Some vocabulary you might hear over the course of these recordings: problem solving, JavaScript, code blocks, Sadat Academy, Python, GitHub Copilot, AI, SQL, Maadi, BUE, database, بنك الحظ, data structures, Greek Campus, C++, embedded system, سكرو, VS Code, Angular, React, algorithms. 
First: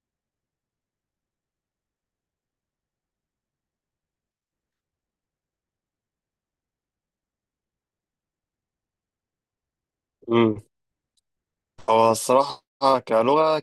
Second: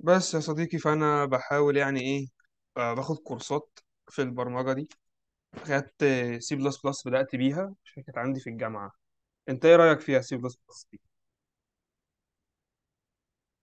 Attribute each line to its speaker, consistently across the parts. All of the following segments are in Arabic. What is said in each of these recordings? Speaker 1: بس يا صديقي فأنا بحاول يعني إيه، باخد كورسات في البرمجة دي. خدت سي بلس بلس، بدأت بيها عشان كانت عندي في الجامعة. أنت إيه رأيك فيها سي بلس
Speaker 2: امم
Speaker 1: بلس دي؟
Speaker 2: هو الصراحة، كلغة،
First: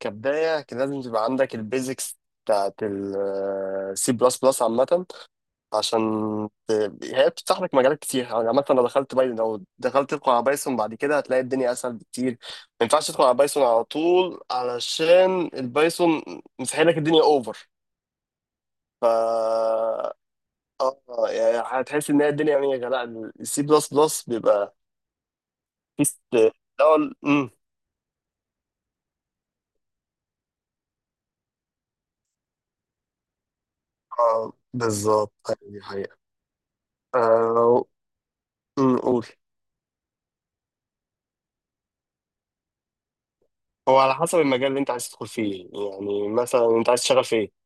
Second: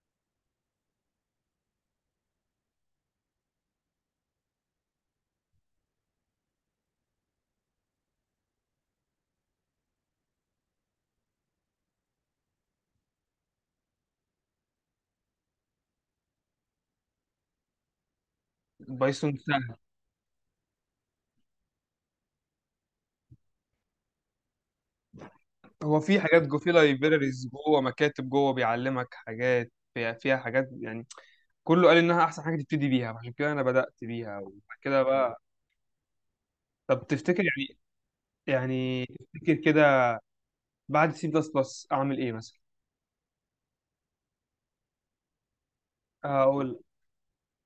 Speaker 2: كبداية كان لازم تبقى عندك البيزكس بتاعت السي بلس بلس عامة، عشان هي بتفتح لك مجالات كتير يعني. عامة لو دخلت تدخل على بايثون بعد كده هتلاقي الدنيا أسهل بكتير. ما ينفعش تدخل على بايثون على طول، علشان البايثون مسحيل لك الدنيا اوفر. ف
Speaker 1: البايثون سهل.
Speaker 2: اه يعني هتحس ان هي الدنيا، يعني لا، السي بلس بلس بيبقى
Speaker 1: هو
Speaker 2: في
Speaker 1: في حاجات
Speaker 2: است-
Speaker 1: جو، في
Speaker 2: الأول.
Speaker 1: لايبريريز جوه، مكاتب جوه بيعلمك حاجات، فيها حاجات يعني. كله قال إنها أحسن حاجة تبتدي بيها، عشان كده أنا بدأت بيها،
Speaker 2: اه،
Speaker 1: وبعد كده
Speaker 2: بالظبط.
Speaker 1: بقى
Speaker 2: هي
Speaker 1: طب تفتكر يعني،
Speaker 2: آه، قول.
Speaker 1: تفتكر كده بعد سي بلس بلس أعمل إيه مثلا؟
Speaker 2: هو على حسب المجال اللي انت عايز تدخل فيه، يعني مثلا
Speaker 1: أقول
Speaker 2: انت عايز تشتغل في ايه؟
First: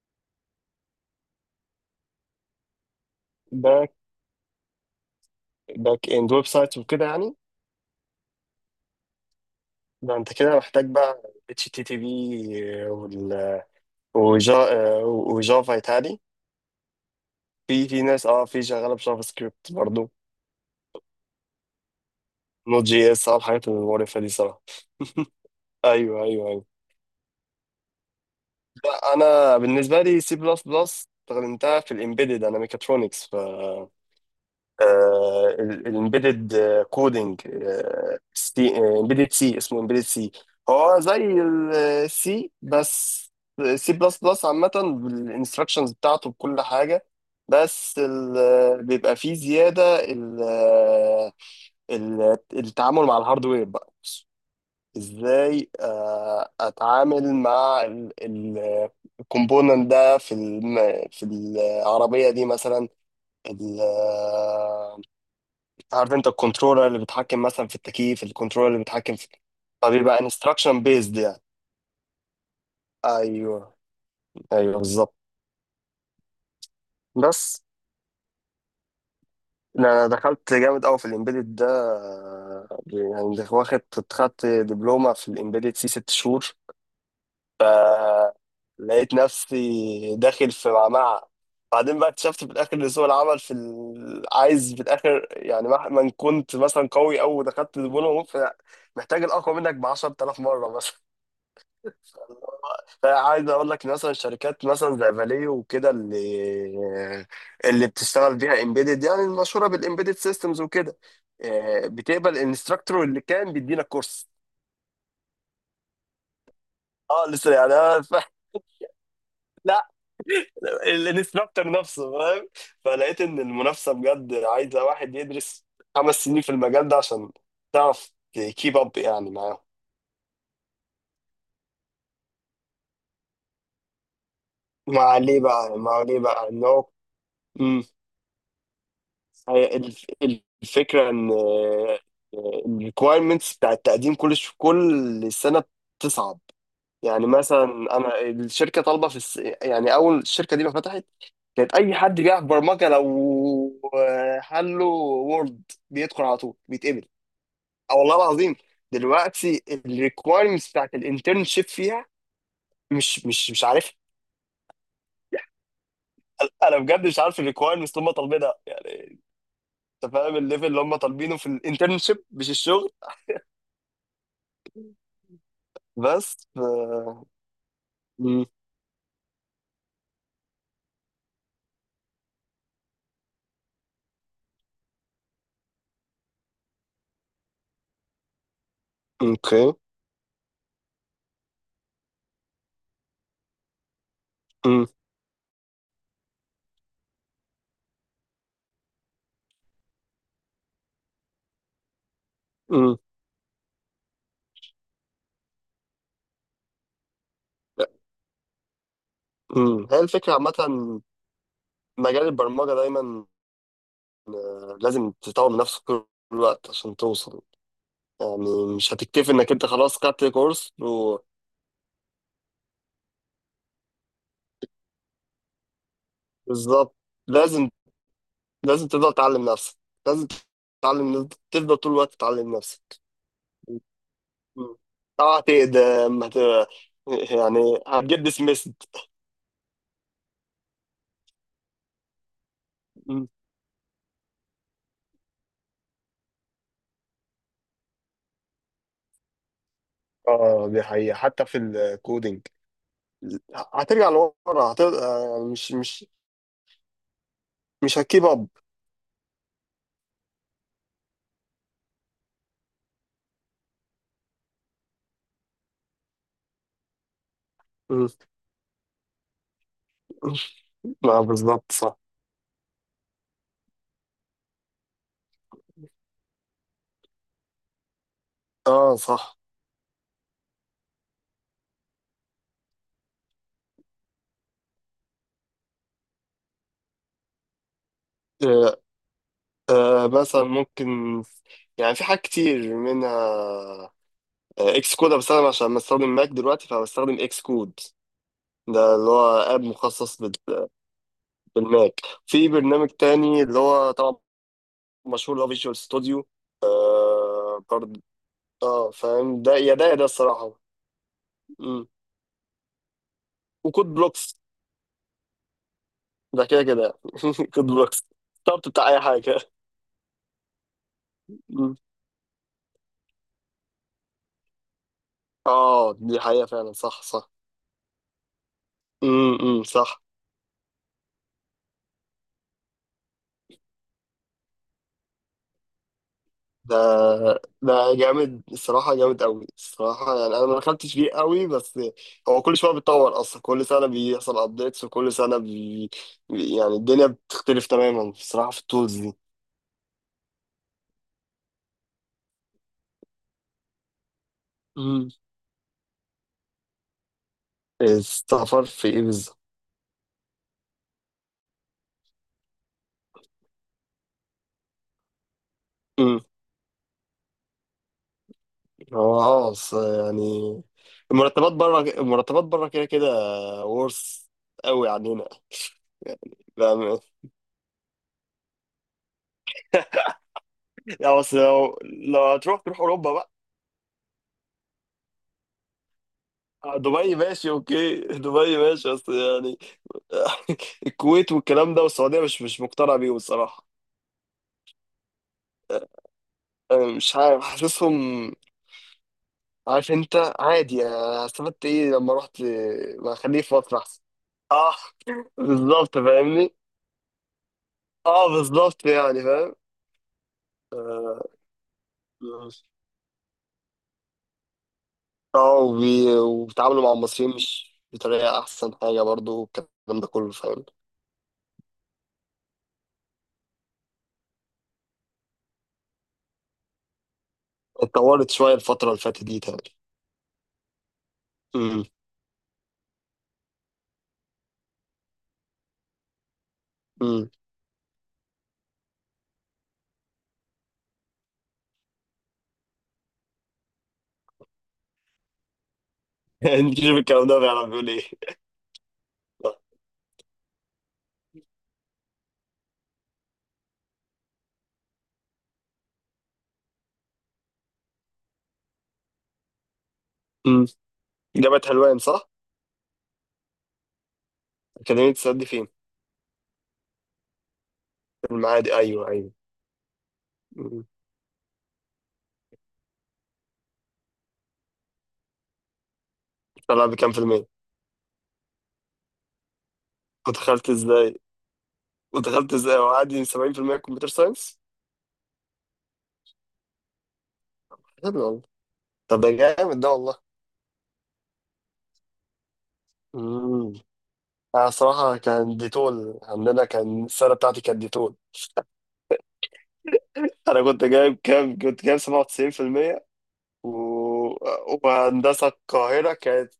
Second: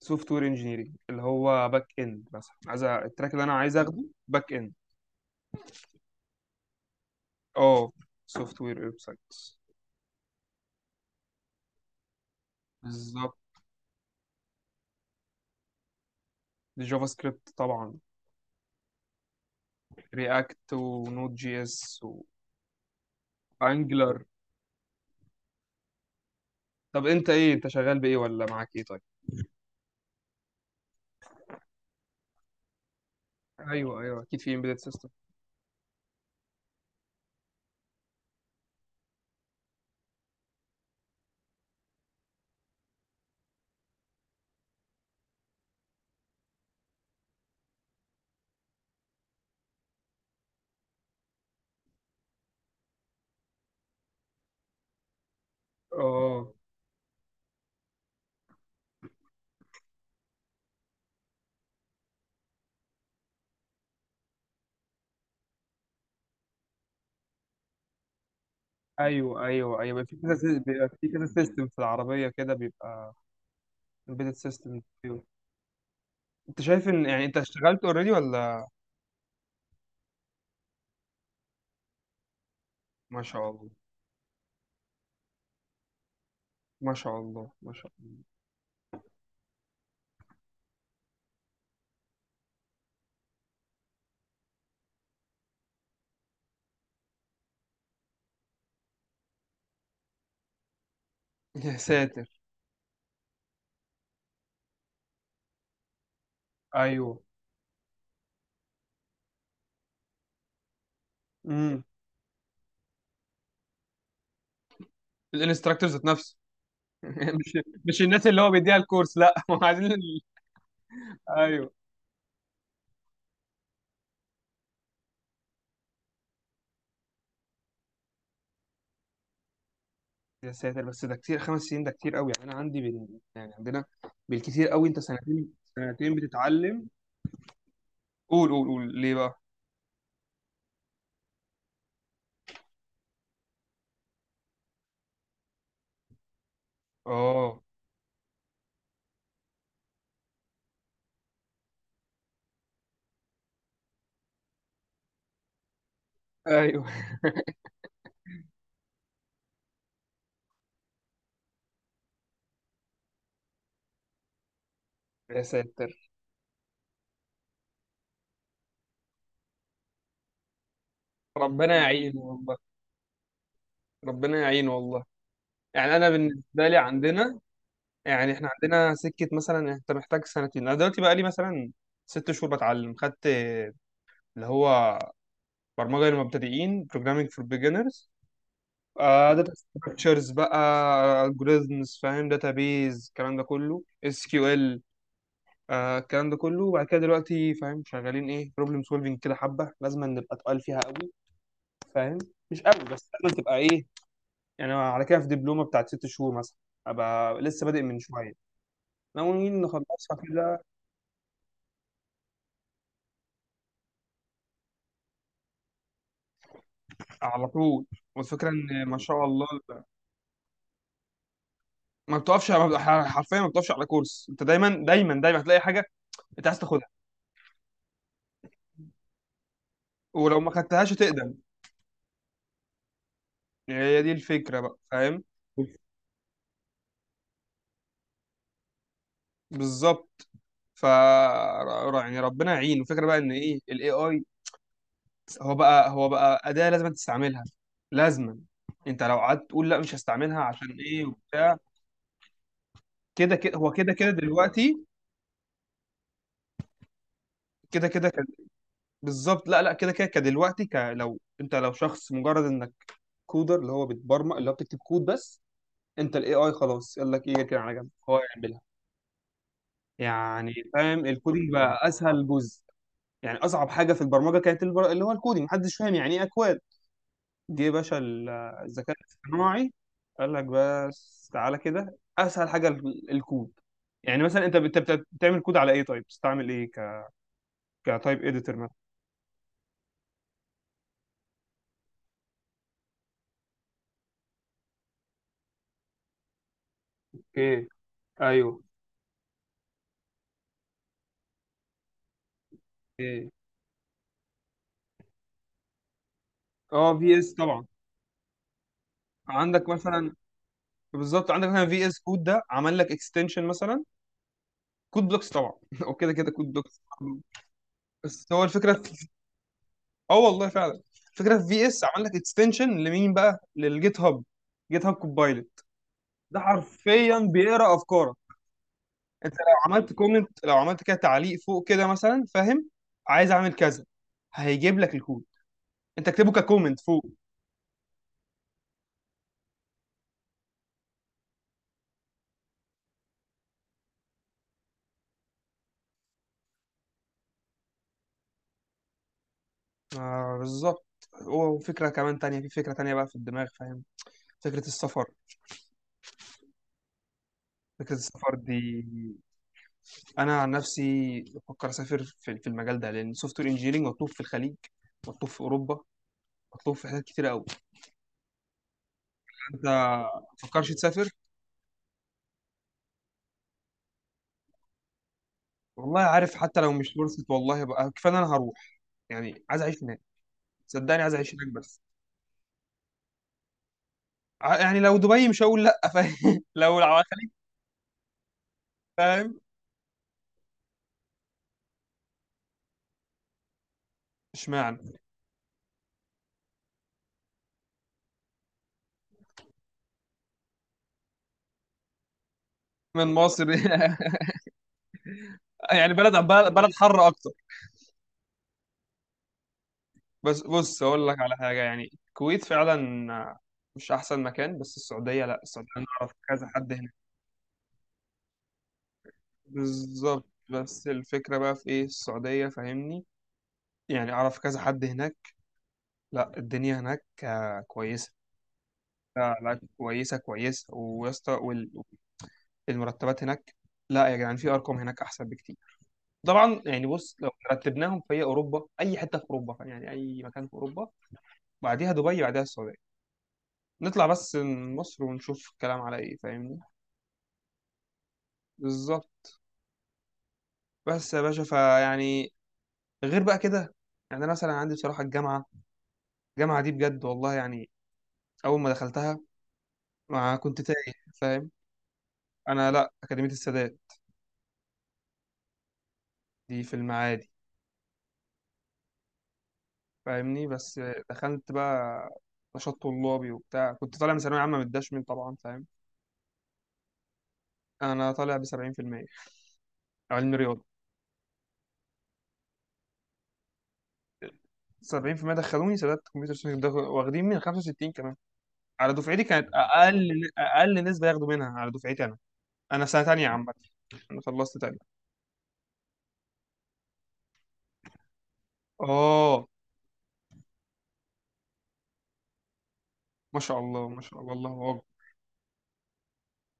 Speaker 1: سوفت وير انجينيرنج، اللي هو باك اند مثلا. عايز التراك اللي انا عايز
Speaker 2: باك
Speaker 1: اخده باك اند.
Speaker 2: باك اند ويب سايت وكده يعني.
Speaker 1: اه، سوفت وير، ويب سايتس.
Speaker 2: ده انت كده محتاج بقى اتش تي تي بي
Speaker 1: بالظبط.
Speaker 2: وال وجافا يتهيألي.
Speaker 1: جافا سكريبت
Speaker 2: في
Speaker 1: طبعا.
Speaker 2: في ناس، في شغاله بجافا سكريبت برضه.
Speaker 1: رياكت ونود جي اس.
Speaker 2: نوت جي اس، الحاجات
Speaker 1: وانجلر.
Speaker 2: المقرفه دي صراحه. ايوه، ايوه، ايوه.
Speaker 1: طب انت ايه، انت شغال بايه، ولا معاك ايه طيب؟
Speaker 2: لا، انا بالنسبه لي سي بلس بلس استخدمتها في الامبيدد، انا ميكاترونكس.
Speaker 1: ايوه ايوه، اكيد في امبيدد سيستم.
Speaker 2: الامبيدد كودنج، سي امبيدد، سي اسمه امبيدد سي. هو زي السي، بس سي بلس بلس عامة بالانستراكشنز بتاعته بكل حاجة. بس بيبقى فيه زيادة التعامل مع الهاردوير بقى. ازاي
Speaker 1: اه،
Speaker 2: اتعامل مع الكومبوننت ده في في العربية دي. مثلا عارف انت الكنترولر اللي بيتحكم مثلا في التكييف، الكنترولر اللي بيتحكم في،
Speaker 1: ايوه ايوه ايوه، في
Speaker 2: فبيبقى
Speaker 1: كذا
Speaker 2: انستراكشن
Speaker 1: بيبقى في
Speaker 2: بيزد
Speaker 1: كذا
Speaker 2: يعني.
Speaker 1: سيستم في العربيه كده، بيبقى
Speaker 2: ايوه،
Speaker 1: امبيدد
Speaker 2: ايوه،
Speaker 1: سيستم.
Speaker 2: بالظبط.
Speaker 1: انت شايف ان يعني انت
Speaker 2: بس
Speaker 1: اشتغلت اوريدي ولا؟
Speaker 2: لا، انا دخلت جامد قوي في الامبيدد ده،
Speaker 1: ما
Speaker 2: يعني ده
Speaker 1: شاء الله،
Speaker 2: واخد، خدت دبلومه في الامبيدد سي 6 شهور.
Speaker 1: ما شاء الله، ما شاء
Speaker 2: لقيت نفسي داخل في معمعة، بعدين بقى اكتشفت في الاخر ان سوق العمل عايز في الاخر، يعني مهما إن كنت مثلا قوي او دخلت دبلومه، ممكن محتاج الاقوى منك ب 10,000 مره مثلا.
Speaker 1: الله. يا ساتر.
Speaker 2: عايز اقول لك إن مثلا شركات مثلا زي فاليو وكده، اللي
Speaker 1: ايوه.
Speaker 2: اللي بتشتغل بيها امبيدد، يعني المشهوره بالامبيدد سيستمز وكده،
Speaker 1: امم.
Speaker 2: بتقبل الانستراكتور اللي كان بيدينا كورس.
Speaker 1: الانستراكتور ذات نفسه.
Speaker 2: اه،
Speaker 1: مش
Speaker 2: لسه يعني
Speaker 1: مش
Speaker 2: أنا.
Speaker 1: الناس اللي هو بيديها الكورس لا. ما هو
Speaker 2: لا،
Speaker 1: عايزين ايوه.
Speaker 2: الانستراكتور نفسه فاهم. فلقيت ان المنافسه بجد عايزه واحد يدرس 5 سنين في المجال ده عشان تعرف تكيب اب يعني معاهم.
Speaker 1: يا ساتر، بس ده كتير، 5 سنين ده كتير قوي يعني. انا عندي بال... يعني عندنا بالكتير قوي، انت
Speaker 2: مع ليه
Speaker 1: سنتين،
Speaker 2: بقى مع ليه بقى ان هو،
Speaker 1: بتتعلم. قول قول قول ليه بقى.
Speaker 2: هي الف- الفكرة إن الريكوايرمنتس بتاع التقديم كل سنة بتصعب. يعني
Speaker 1: اه.
Speaker 2: مثلا أنا الشركة طالبة يعني، أول الشركة دي ما فتحت كانت أي حد بيعرف برمجة، لو حله وورد بيدخل على طول
Speaker 1: ايوه.
Speaker 2: بيتقبل. أه والله العظيم. دلوقتي الريكوايرمنتس بتاعت الانترنشيب فيها، مش عارفها.
Speaker 1: يا ساتر.
Speaker 2: انا بجد مش عارف الريكوايرمنتس اللي هم طالبينها يعني. انت فاهم الليفل اللي هم طالبينه في
Speaker 1: ربنا يعين
Speaker 2: الانترنشيب، مش
Speaker 1: والله.
Speaker 2: الشغل.
Speaker 1: ربنا يعين والله. يعني انا
Speaker 2: بس
Speaker 1: بالنسبه لي عندنا، يعني
Speaker 2: مم،
Speaker 1: احنا عندنا سكه، مثلا انت محتاج سنتين. انا دلوقتي بقى لي مثلا 6 شهور بتعلم. خدت اللي هو برمجة للمبتدئين programming for beginners، اه داتا
Speaker 2: اوكي،
Speaker 1: ستراكشرز بقى، algorithms، فاهم، database، الكلام ده كله SQL،
Speaker 2: مم،
Speaker 1: آه الكلام ده كله. وبعد كده دلوقتي فاهم شغالين ايه، problem solving، كده حبة لازم نبقى تقال فيها قوي، فاهم، مش قوي
Speaker 2: مم.
Speaker 1: بس لازم تبقى ايه. يعني أنا على كده في دبلومة بتاعت 6 شهور مثلا، ابقى لسه بادئ من شوية، ناويين
Speaker 2: مم. هي
Speaker 1: نخلصها
Speaker 2: الفكرة عامة،
Speaker 1: كده.
Speaker 2: مجال البرمجة دايما لازم تطور من نفسك طول الوقت عشان توصل.
Speaker 1: على طول. والفكرة
Speaker 2: يعني
Speaker 1: ان
Speaker 2: مش
Speaker 1: ما شاء
Speaker 2: هتكتفي
Speaker 1: الله
Speaker 2: انك انت خلاص خدت كورس و...
Speaker 1: ما بتقفش، ما بت- حرفيا ما بتقفش على كورس. انت دايما دايما دايما هتلاقي حاجة انت عايز تاخدها،
Speaker 2: بالظبط. لازم لازم تفضل تعلم نفسك، لازم
Speaker 1: ولو ما خدتهاش
Speaker 2: تتعلم،
Speaker 1: هتقدم.
Speaker 2: تفضل طول الوقت تتعلم نفسك.
Speaker 1: يعني هي دي الفكرة
Speaker 2: مم.
Speaker 1: بقى، فاهم.
Speaker 2: طبعا هتقدم، يعني هتجيب ديسميسد.
Speaker 1: بالظبط. يعني ربنا يعين. الفكرة بقى ان ايه، الاي اي هو بقى أداة لازم تستعملها لازما. انت لو قعدت تقول لا مش هستعملها
Speaker 2: اه،
Speaker 1: عشان
Speaker 2: دي
Speaker 1: ايه
Speaker 2: حقيقة حتى
Speaker 1: وبتاع،
Speaker 2: في الكودينج.
Speaker 1: كده كده هو، كده
Speaker 2: هترجع
Speaker 1: كده
Speaker 2: لورا، هت...
Speaker 1: دلوقتي
Speaker 2: آه، مش مش
Speaker 1: كده
Speaker 2: مش
Speaker 1: كده
Speaker 2: هتكيب
Speaker 1: كان-
Speaker 2: اب.
Speaker 1: بالظبط. لا لا، كده كده كدلوقتي لو انت لو شخص مجرد انك كودر، اللي هو بتبرمج، اللي هو بتكتب كود بس، انت الاي اي خلاص يقول لك ايه كده على جنب،
Speaker 2: م.
Speaker 1: هو يعملها. يعني فاهم،
Speaker 2: ما
Speaker 1: الكودينج
Speaker 2: بالظبط
Speaker 1: بقى
Speaker 2: صح.
Speaker 1: اسهل جزء. يعني اصعب حاجه في البرمجه كانت اللي هو الكودينج، محدش فاهم يعني ايه اكواد. جه يا باشا الذكاء
Speaker 2: اه صح.
Speaker 1: الاصطناعي، قال لك بس تعالى كده اسهل حاجه الكود. يعني مثلا انت بتعمل كود على ايه، طيب بتستعمل ايه كتايب اديتور مثلا.
Speaker 2: آه مثلا ممكن، يعني في حاجات كتير منها. اكس كود، بس انا بستخدم عشان بستخدم ماك دلوقتي فبستخدم اكس
Speaker 1: اوكي.
Speaker 2: كود.
Speaker 1: ايوه.
Speaker 2: ده اللي هو اب مخصص بالماك. في برنامج
Speaker 1: ايه.
Speaker 2: تاني اللي هو طبعا مشهور، اللي هو فيجوال ستوديو.
Speaker 1: اه، في اس طبعا.
Speaker 2: برضه. اه، فاهم ده،
Speaker 1: عندك
Speaker 2: يا ده يا ده
Speaker 1: مثلا،
Speaker 2: الصراحة.
Speaker 1: بالظبط، عندك مثلا
Speaker 2: م.
Speaker 1: في اس كود ده عمل لك اكستنشن مثلا.
Speaker 2: وكود بلوكس.
Speaker 1: كود بلوكس طبعا. وكده كده
Speaker 2: ده
Speaker 1: كود
Speaker 2: كده
Speaker 1: بلوكس.
Speaker 2: كده كود بلوكس.
Speaker 1: بس هو
Speaker 2: طب
Speaker 1: الفكره.
Speaker 2: بتاع اي حاجه.
Speaker 1: اه والله فعلا، فكره في في
Speaker 2: مم.
Speaker 1: اس عمل لك اكستنشن لمين بقى، للجيت هاب. جيت هاب كوبايلوت
Speaker 2: اه، دي
Speaker 1: ده
Speaker 2: حقيقه فعلا، صح
Speaker 1: حرفيا
Speaker 2: صح.
Speaker 1: بيقرا افكارك. انت لو عملت
Speaker 2: صح.
Speaker 1: كومنت، لو عملت كده تعليق فوق كده مثلا، فاهم، عايز اعمل كذا، هيجيب لك الكود، انت اكتبه
Speaker 2: ده
Speaker 1: ككومنت فوق.
Speaker 2: ده جامد الصراحه، جامد قوي الصراحه. يعني انا ما دخلتش فيه قوي، بس هو كل شويه بيتطور اصلا، كل سنه بيحصل ابديتس، وكل سنه يعني الدنيا بتختلف تماما الصراحه في التولز دي.
Speaker 1: آه بالظبط. وفكره كمان تانية، في فكره تانية بقى في الدماغ، فاهم، فكره السفر.
Speaker 2: امم السفر
Speaker 1: دي
Speaker 2: في ايه بالظبط؟
Speaker 1: انا عن نفسي بفكر اسافر في المجال ده، لان سوفت وير انجينيرنج مطلوب في الخليج، مطلوب في اوروبا،
Speaker 2: امم
Speaker 1: مطلوب في حاجات كتير قوي.
Speaker 2: هو اه،
Speaker 1: انت
Speaker 2: بس يعني
Speaker 1: مفكرش تسافر؟
Speaker 2: المرتبات بره، المرتبات بره كده كده، ورث قوي عننا.
Speaker 1: والله عارف، حتى لو
Speaker 2: لا
Speaker 1: مش
Speaker 2: ماشي.
Speaker 1: فرصة والله بقى كفاية إن انا هروح. يعني عايز اعيش هناك، صدقني عايز
Speaker 2: يا،
Speaker 1: اعيش
Speaker 2: بس
Speaker 1: هناك
Speaker 2: لو
Speaker 1: بس.
Speaker 2: لو هتروح تروح اوروبا بقى.
Speaker 1: يعني لو دبي مش هقول لا، فاهم.
Speaker 2: آه،
Speaker 1: لو
Speaker 2: دبي
Speaker 1: الخليج
Speaker 2: ماشي اوكي. دبي ماشي، بس
Speaker 1: فاهم.
Speaker 2: يعني الكويت والكلام ده والسعوديه، مش مقتنع بيهم الصراحه.
Speaker 1: اشمعنى،
Speaker 2: أنا مش عارف، حاسسهم. عارف انت، عادي يعني، أنا استفدت ايه لما رحت؟
Speaker 1: من
Speaker 2: ما خليه
Speaker 1: مصر.
Speaker 2: في مصر احسن. اه،
Speaker 1: يعني
Speaker 2: بالظبط
Speaker 1: بلد بلد
Speaker 2: فاهمني.
Speaker 1: بلد حر اكتر.
Speaker 2: اه، بالظبط يعني فاهم.
Speaker 1: بس بص اقول لك
Speaker 2: اه
Speaker 1: على حاجة، يعني الكويت فعلا مش احسن مكان، بس السعودية لا، السعودية انا اعرف كذا حد
Speaker 2: وبيتعاملوا مع
Speaker 1: هناك.
Speaker 2: المصريين مش بطريقه احسن حاجه برضو، والكلام ده
Speaker 1: بالظبط.
Speaker 2: كله فاهم.
Speaker 1: بس الفكرة بقى في ايه السعودية، فاهمني، يعني اعرف كذا حد هناك. لا الدنيا هناك كويسة.
Speaker 2: اتطورت شوية الفترة اللي فاتت
Speaker 1: لا
Speaker 2: دي
Speaker 1: لا،
Speaker 2: تاني.
Speaker 1: كويسة كويسة ويا اسطى.
Speaker 2: امم
Speaker 1: والمرتبات هناك لا يا جدعان، في أرقام هناك أحسن بكتير طبعا. يعني بص لو
Speaker 2: امم
Speaker 1: رتبناهم، في أوروبا، أي حتة في أوروبا يعني أي مكان في أوروبا، بعديها دبي، بعديها السعودية. نطلع بس من مصر ونشوف الكلام على إيه، فاهمني.
Speaker 2: نجيب الكلام ده بيعرف يقول ايه.
Speaker 1: بالظبط. بس يا باشا فيعني، غير بقى كده، يعني أنا مثلا عندي بصراحة الجامعة. الجامعة دي بجد والله يعني، أول ما دخلتها ما كنت
Speaker 2: امم
Speaker 1: تايه، فاهم.
Speaker 2: جامعة حلوان صح؟
Speaker 1: أنا لا، أكاديمية السادات.
Speaker 2: أكاديمية السد دي فين؟
Speaker 1: دي في المعادي،
Speaker 2: في المعادي، أيوه أيوه.
Speaker 1: فاهمني بس.
Speaker 2: أمم.
Speaker 1: دخلت بقى نشاط طلابي وبتاع، كنت طالع من ثانوية عامة متدشمل طبعا، فاهم.
Speaker 2: طلع بكام في المية؟
Speaker 1: أنا طالع ب 70% علم رياضة.
Speaker 2: ودخلت ازاي؟ ودخلت ازاي؟ وعادي 70%؟ كمبيوتر ساينس؟
Speaker 1: 70% دخلوني سادات كمبيوتر ساينس ده، واخدين من 65 كمان
Speaker 2: حلو والله.
Speaker 1: على
Speaker 2: طب
Speaker 1: دفعتي.
Speaker 2: ده
Speaker 1: كانت
Speaker 2: جامد ده والله.
Speaker 1: أقل، أقل نسبة ياخدوا منها على دفعتي أنا. أنا سنة تانية عامة،
Speaker 2: امم
Speaker 1: أنا خلصت
Speaker 2: أنا
Speaker 1: تانية.
Speaker 2: صراحة كان ديتول عندنا، كان السنة بتاعتي كانت ديتول.
Speaker 1: آه،
Speaker 2: أنا كنت جايب كام؟ كنت جايب 97%.
Speaker 1: ما شاء الله، ما شاء الله،
Speaker 2: و-
Speaker 1: الله أكبر.
Speaker 2: وهندسة القاهرة كانت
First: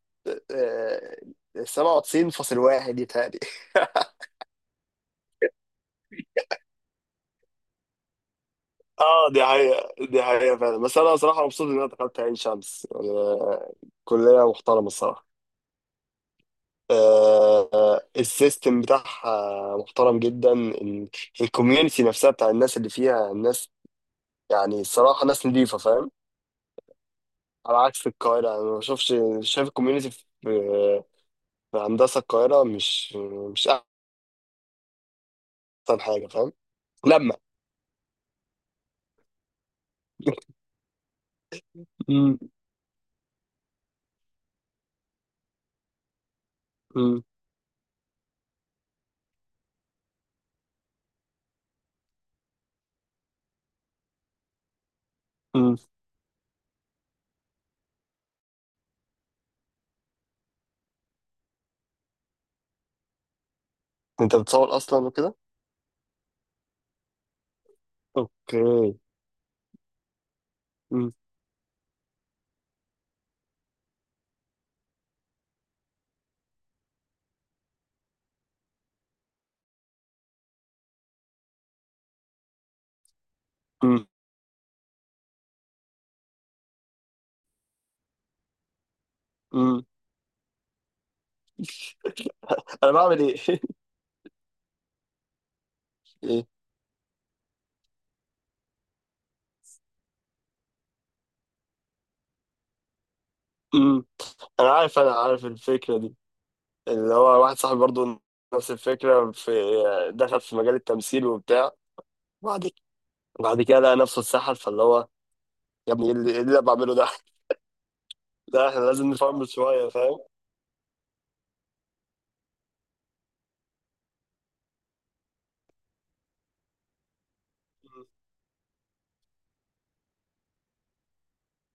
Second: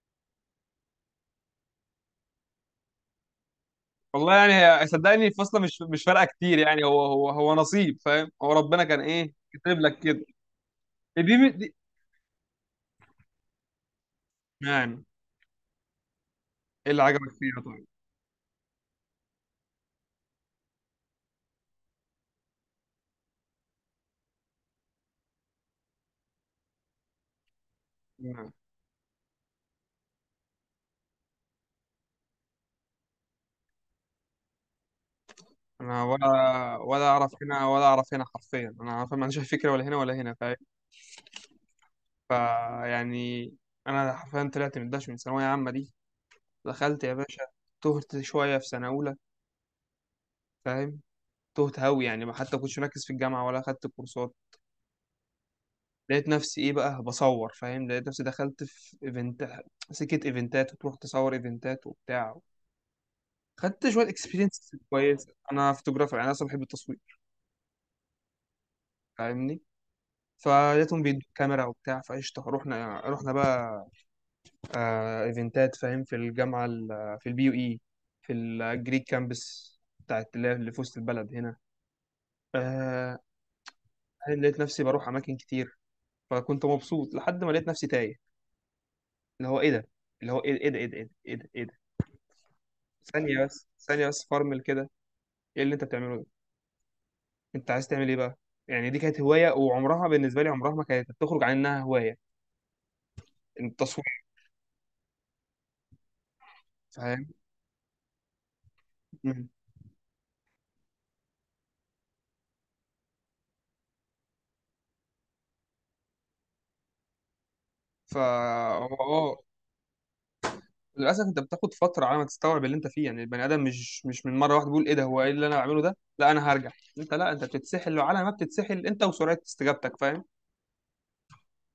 Speaker 2: 97.1 يتهيألي.
Speaker 1: والله يعني، صدقني الفصل مش فارقة كتير يعني، هو نصيب فاهم، هو ربنا كان
Speaker 2: اه،
Speaker 1: إيه
Speaker 2: دي
Speaker 1: كاتب
Speaker 2: حقيقة،
Speaker 1: لك
Speaker 2: دي
Speaker 1: كده.
Speaker 2: حقيقة فعلا. بس أنا صراحة
Speaker 1: دي
Speaker 2: مبسوط
Speaker 1: دي
Speaker 2: إن أنا دخلت عين شمس يعني، كلية محترمة
Speaker 1: يعني
Speaker 2: الصراحة.
Speaker 1: إيه اللي عجبك فيها طيب؟
Speaker 2: السيستم بتاعها محترم جدا. الكوميونتي نفسها بتاع الناس اللي فيها الناس، يعني الصراحة ناس نضيفة فاهم. على عكس
Speaker 1: نعم.
Speaker 2: القاهرة، أنا ما بشوفش شايف الكوميونتي في هندسة القاهرة مش أحسن
Speaker 1: انا ولا،
Speaker 2: حاجة فاهم.
Speaker 1: ولا اعرف
Speaker 2: لما،
Speaker 1: هنا ولا اعرف هنا حرفيا انا فاهم، ما عنديش أي فكره، ولا هنا ولا هنا، فاهم.
Speaker 2: مم.
Speaker 1: فيعني انا حرفيا طلعت من داش، من ثانويه عامه دي، دخلت يا
Speaker 2: مم.
Speaker 1: باشا، تهت شويه في سنه اولى، فاهم. تهت هوي يعني، ما حتى كنتش مركز في الجامعه ولا اخدت كورسات.
Speaker 2: مم.
Speaker 1: لقيت نفسي ايه بقى، بصور، فاهم، لقيت نفسي دخلت في ايفنت، سكه ايفنتات، وتروح تصور ايفنتات وبتاع. خدت شويه
Speaker 2: انت
Speaker 1: اكسبيرينس
Speaker 2: بتصور اصلا
Speaker 1: كويس،
Speaker 2: وكده،
Speaker 1: انا فوتوغرافر يعني، انا اصلا بحب التصوير،
Speaker 2: اوكي.
Speaker 1: فاهمني. فلقيتهم
Speaker 2: مم.
Speaker 1: بيدوا كاميرا وبتاع، فقشطه رحنا بقى ايفنتات فاهم في الجامعه، في البي يو اي، في الجريك كامبس بتاعت اللي هي اللي في وسط البلد هنا. آه.
Speaker 2: مم.
Speaker 1: لقيت نفسي بروح اماكن كتير، فكنت مبسوط لحد ما لقيت نفسي تايه، اللي هو ايه
Speaker 2: مم.
Speaker 1: ده، اللي هو ايه، ايه ده ايه ده ايه ده ايه ده إيه ده؟
Speaker 2: انا بعمل
Speaker 1: ثانيه
Speaker 2: ايه؟
Speaker 1: بس، ثانيه بس، فرمل كده، ايه اللي انت بتعمله ده،
Speaker 2: ايه.
Speaker 1: انت عايز تعمل ايه بقى. يعني دي كانت هوايه، وعمرها بالنسبه لي عمرها ما كانت تخرج عن انها هوايه،
Speaker 2: مم.
Speaker 1: التصوير،
Speaker 2: انا عارف الفكره دي، اللي
Speaker 1: فاهم.
Speaker 2: هو واحد صاحبي برضو، نفس الفكره
Speaker 1: مم.
Speaker 2: في، دخل في مجال التمثيل وبتاع، بعد بعد كده لقى نفسه اتسحل. فاللي هو يا ابني، ايه اللي إيه اللي انا بعمله ده.
Speaker 1: فا.
Speaker 2: لا احنا لازم
Speaker 1: اه.
Speaker 2: نفهم شويه فاهم.
Speaker 1: للاسف انت بتاخد فتره على ما تستوعب اللي انت فيه، يعني البني ادم مش من مره واحده بيقول ايه ده هو ايه اللي انا بعمله ده لا انا هرجع. انت لا، انت بتتسحل، وعلى ما بتتسحل انت وسرعه استجابتك، فاهم،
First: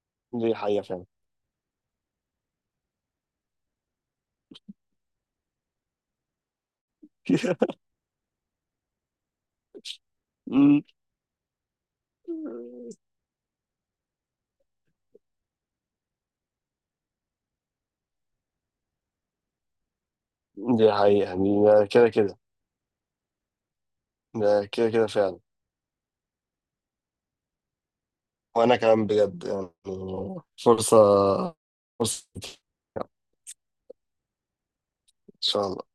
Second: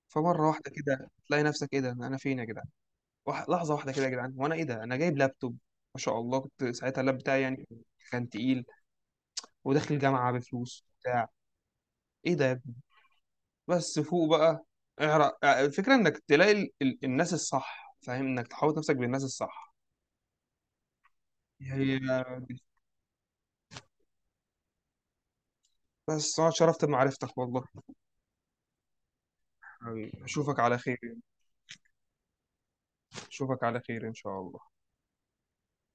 Speaker 1: فمره
Speaker 2: دي
Speaker 1: واحده
Speaker 2: حقيقه فاهم.
Speaker 1: كده تلاقي نفسك ايه ده انا فين يا جدعان. لحظه واحده كده يا جدعان، وانا ايه ده انا جايب لابتوب. ما شاء الله، كنت ساعتها اللاب بتاعي يعني كان تقيل، وداخل جامعه
Speaker 2: مم.
Speaker 1: بفلوس بتاع ايه ده يا ابني. بس فوق بقى، اعرق الفكره انك تلاقي الناس الصح، فاهم، انك تحاوط نفسك بالناس الصح.
Speaker 2: دي حقيقه يعني، ده
Speaker 1: هي
Speaker 2: كده كده ده كده كده فعلا.
Speaker 1: بس انا اتشرفت بمعرفتك والله.
Speaker 2: وانا كمان بجد يعني،
Speaker 1: حبيبي اشوفك على
Speaker 2: فرصة
Speaker 1: خير.
Speaker 2: فرصة ان
Speaker 1: اشوفك على خير ان شاء الله.
Speaker 2: شاء الله.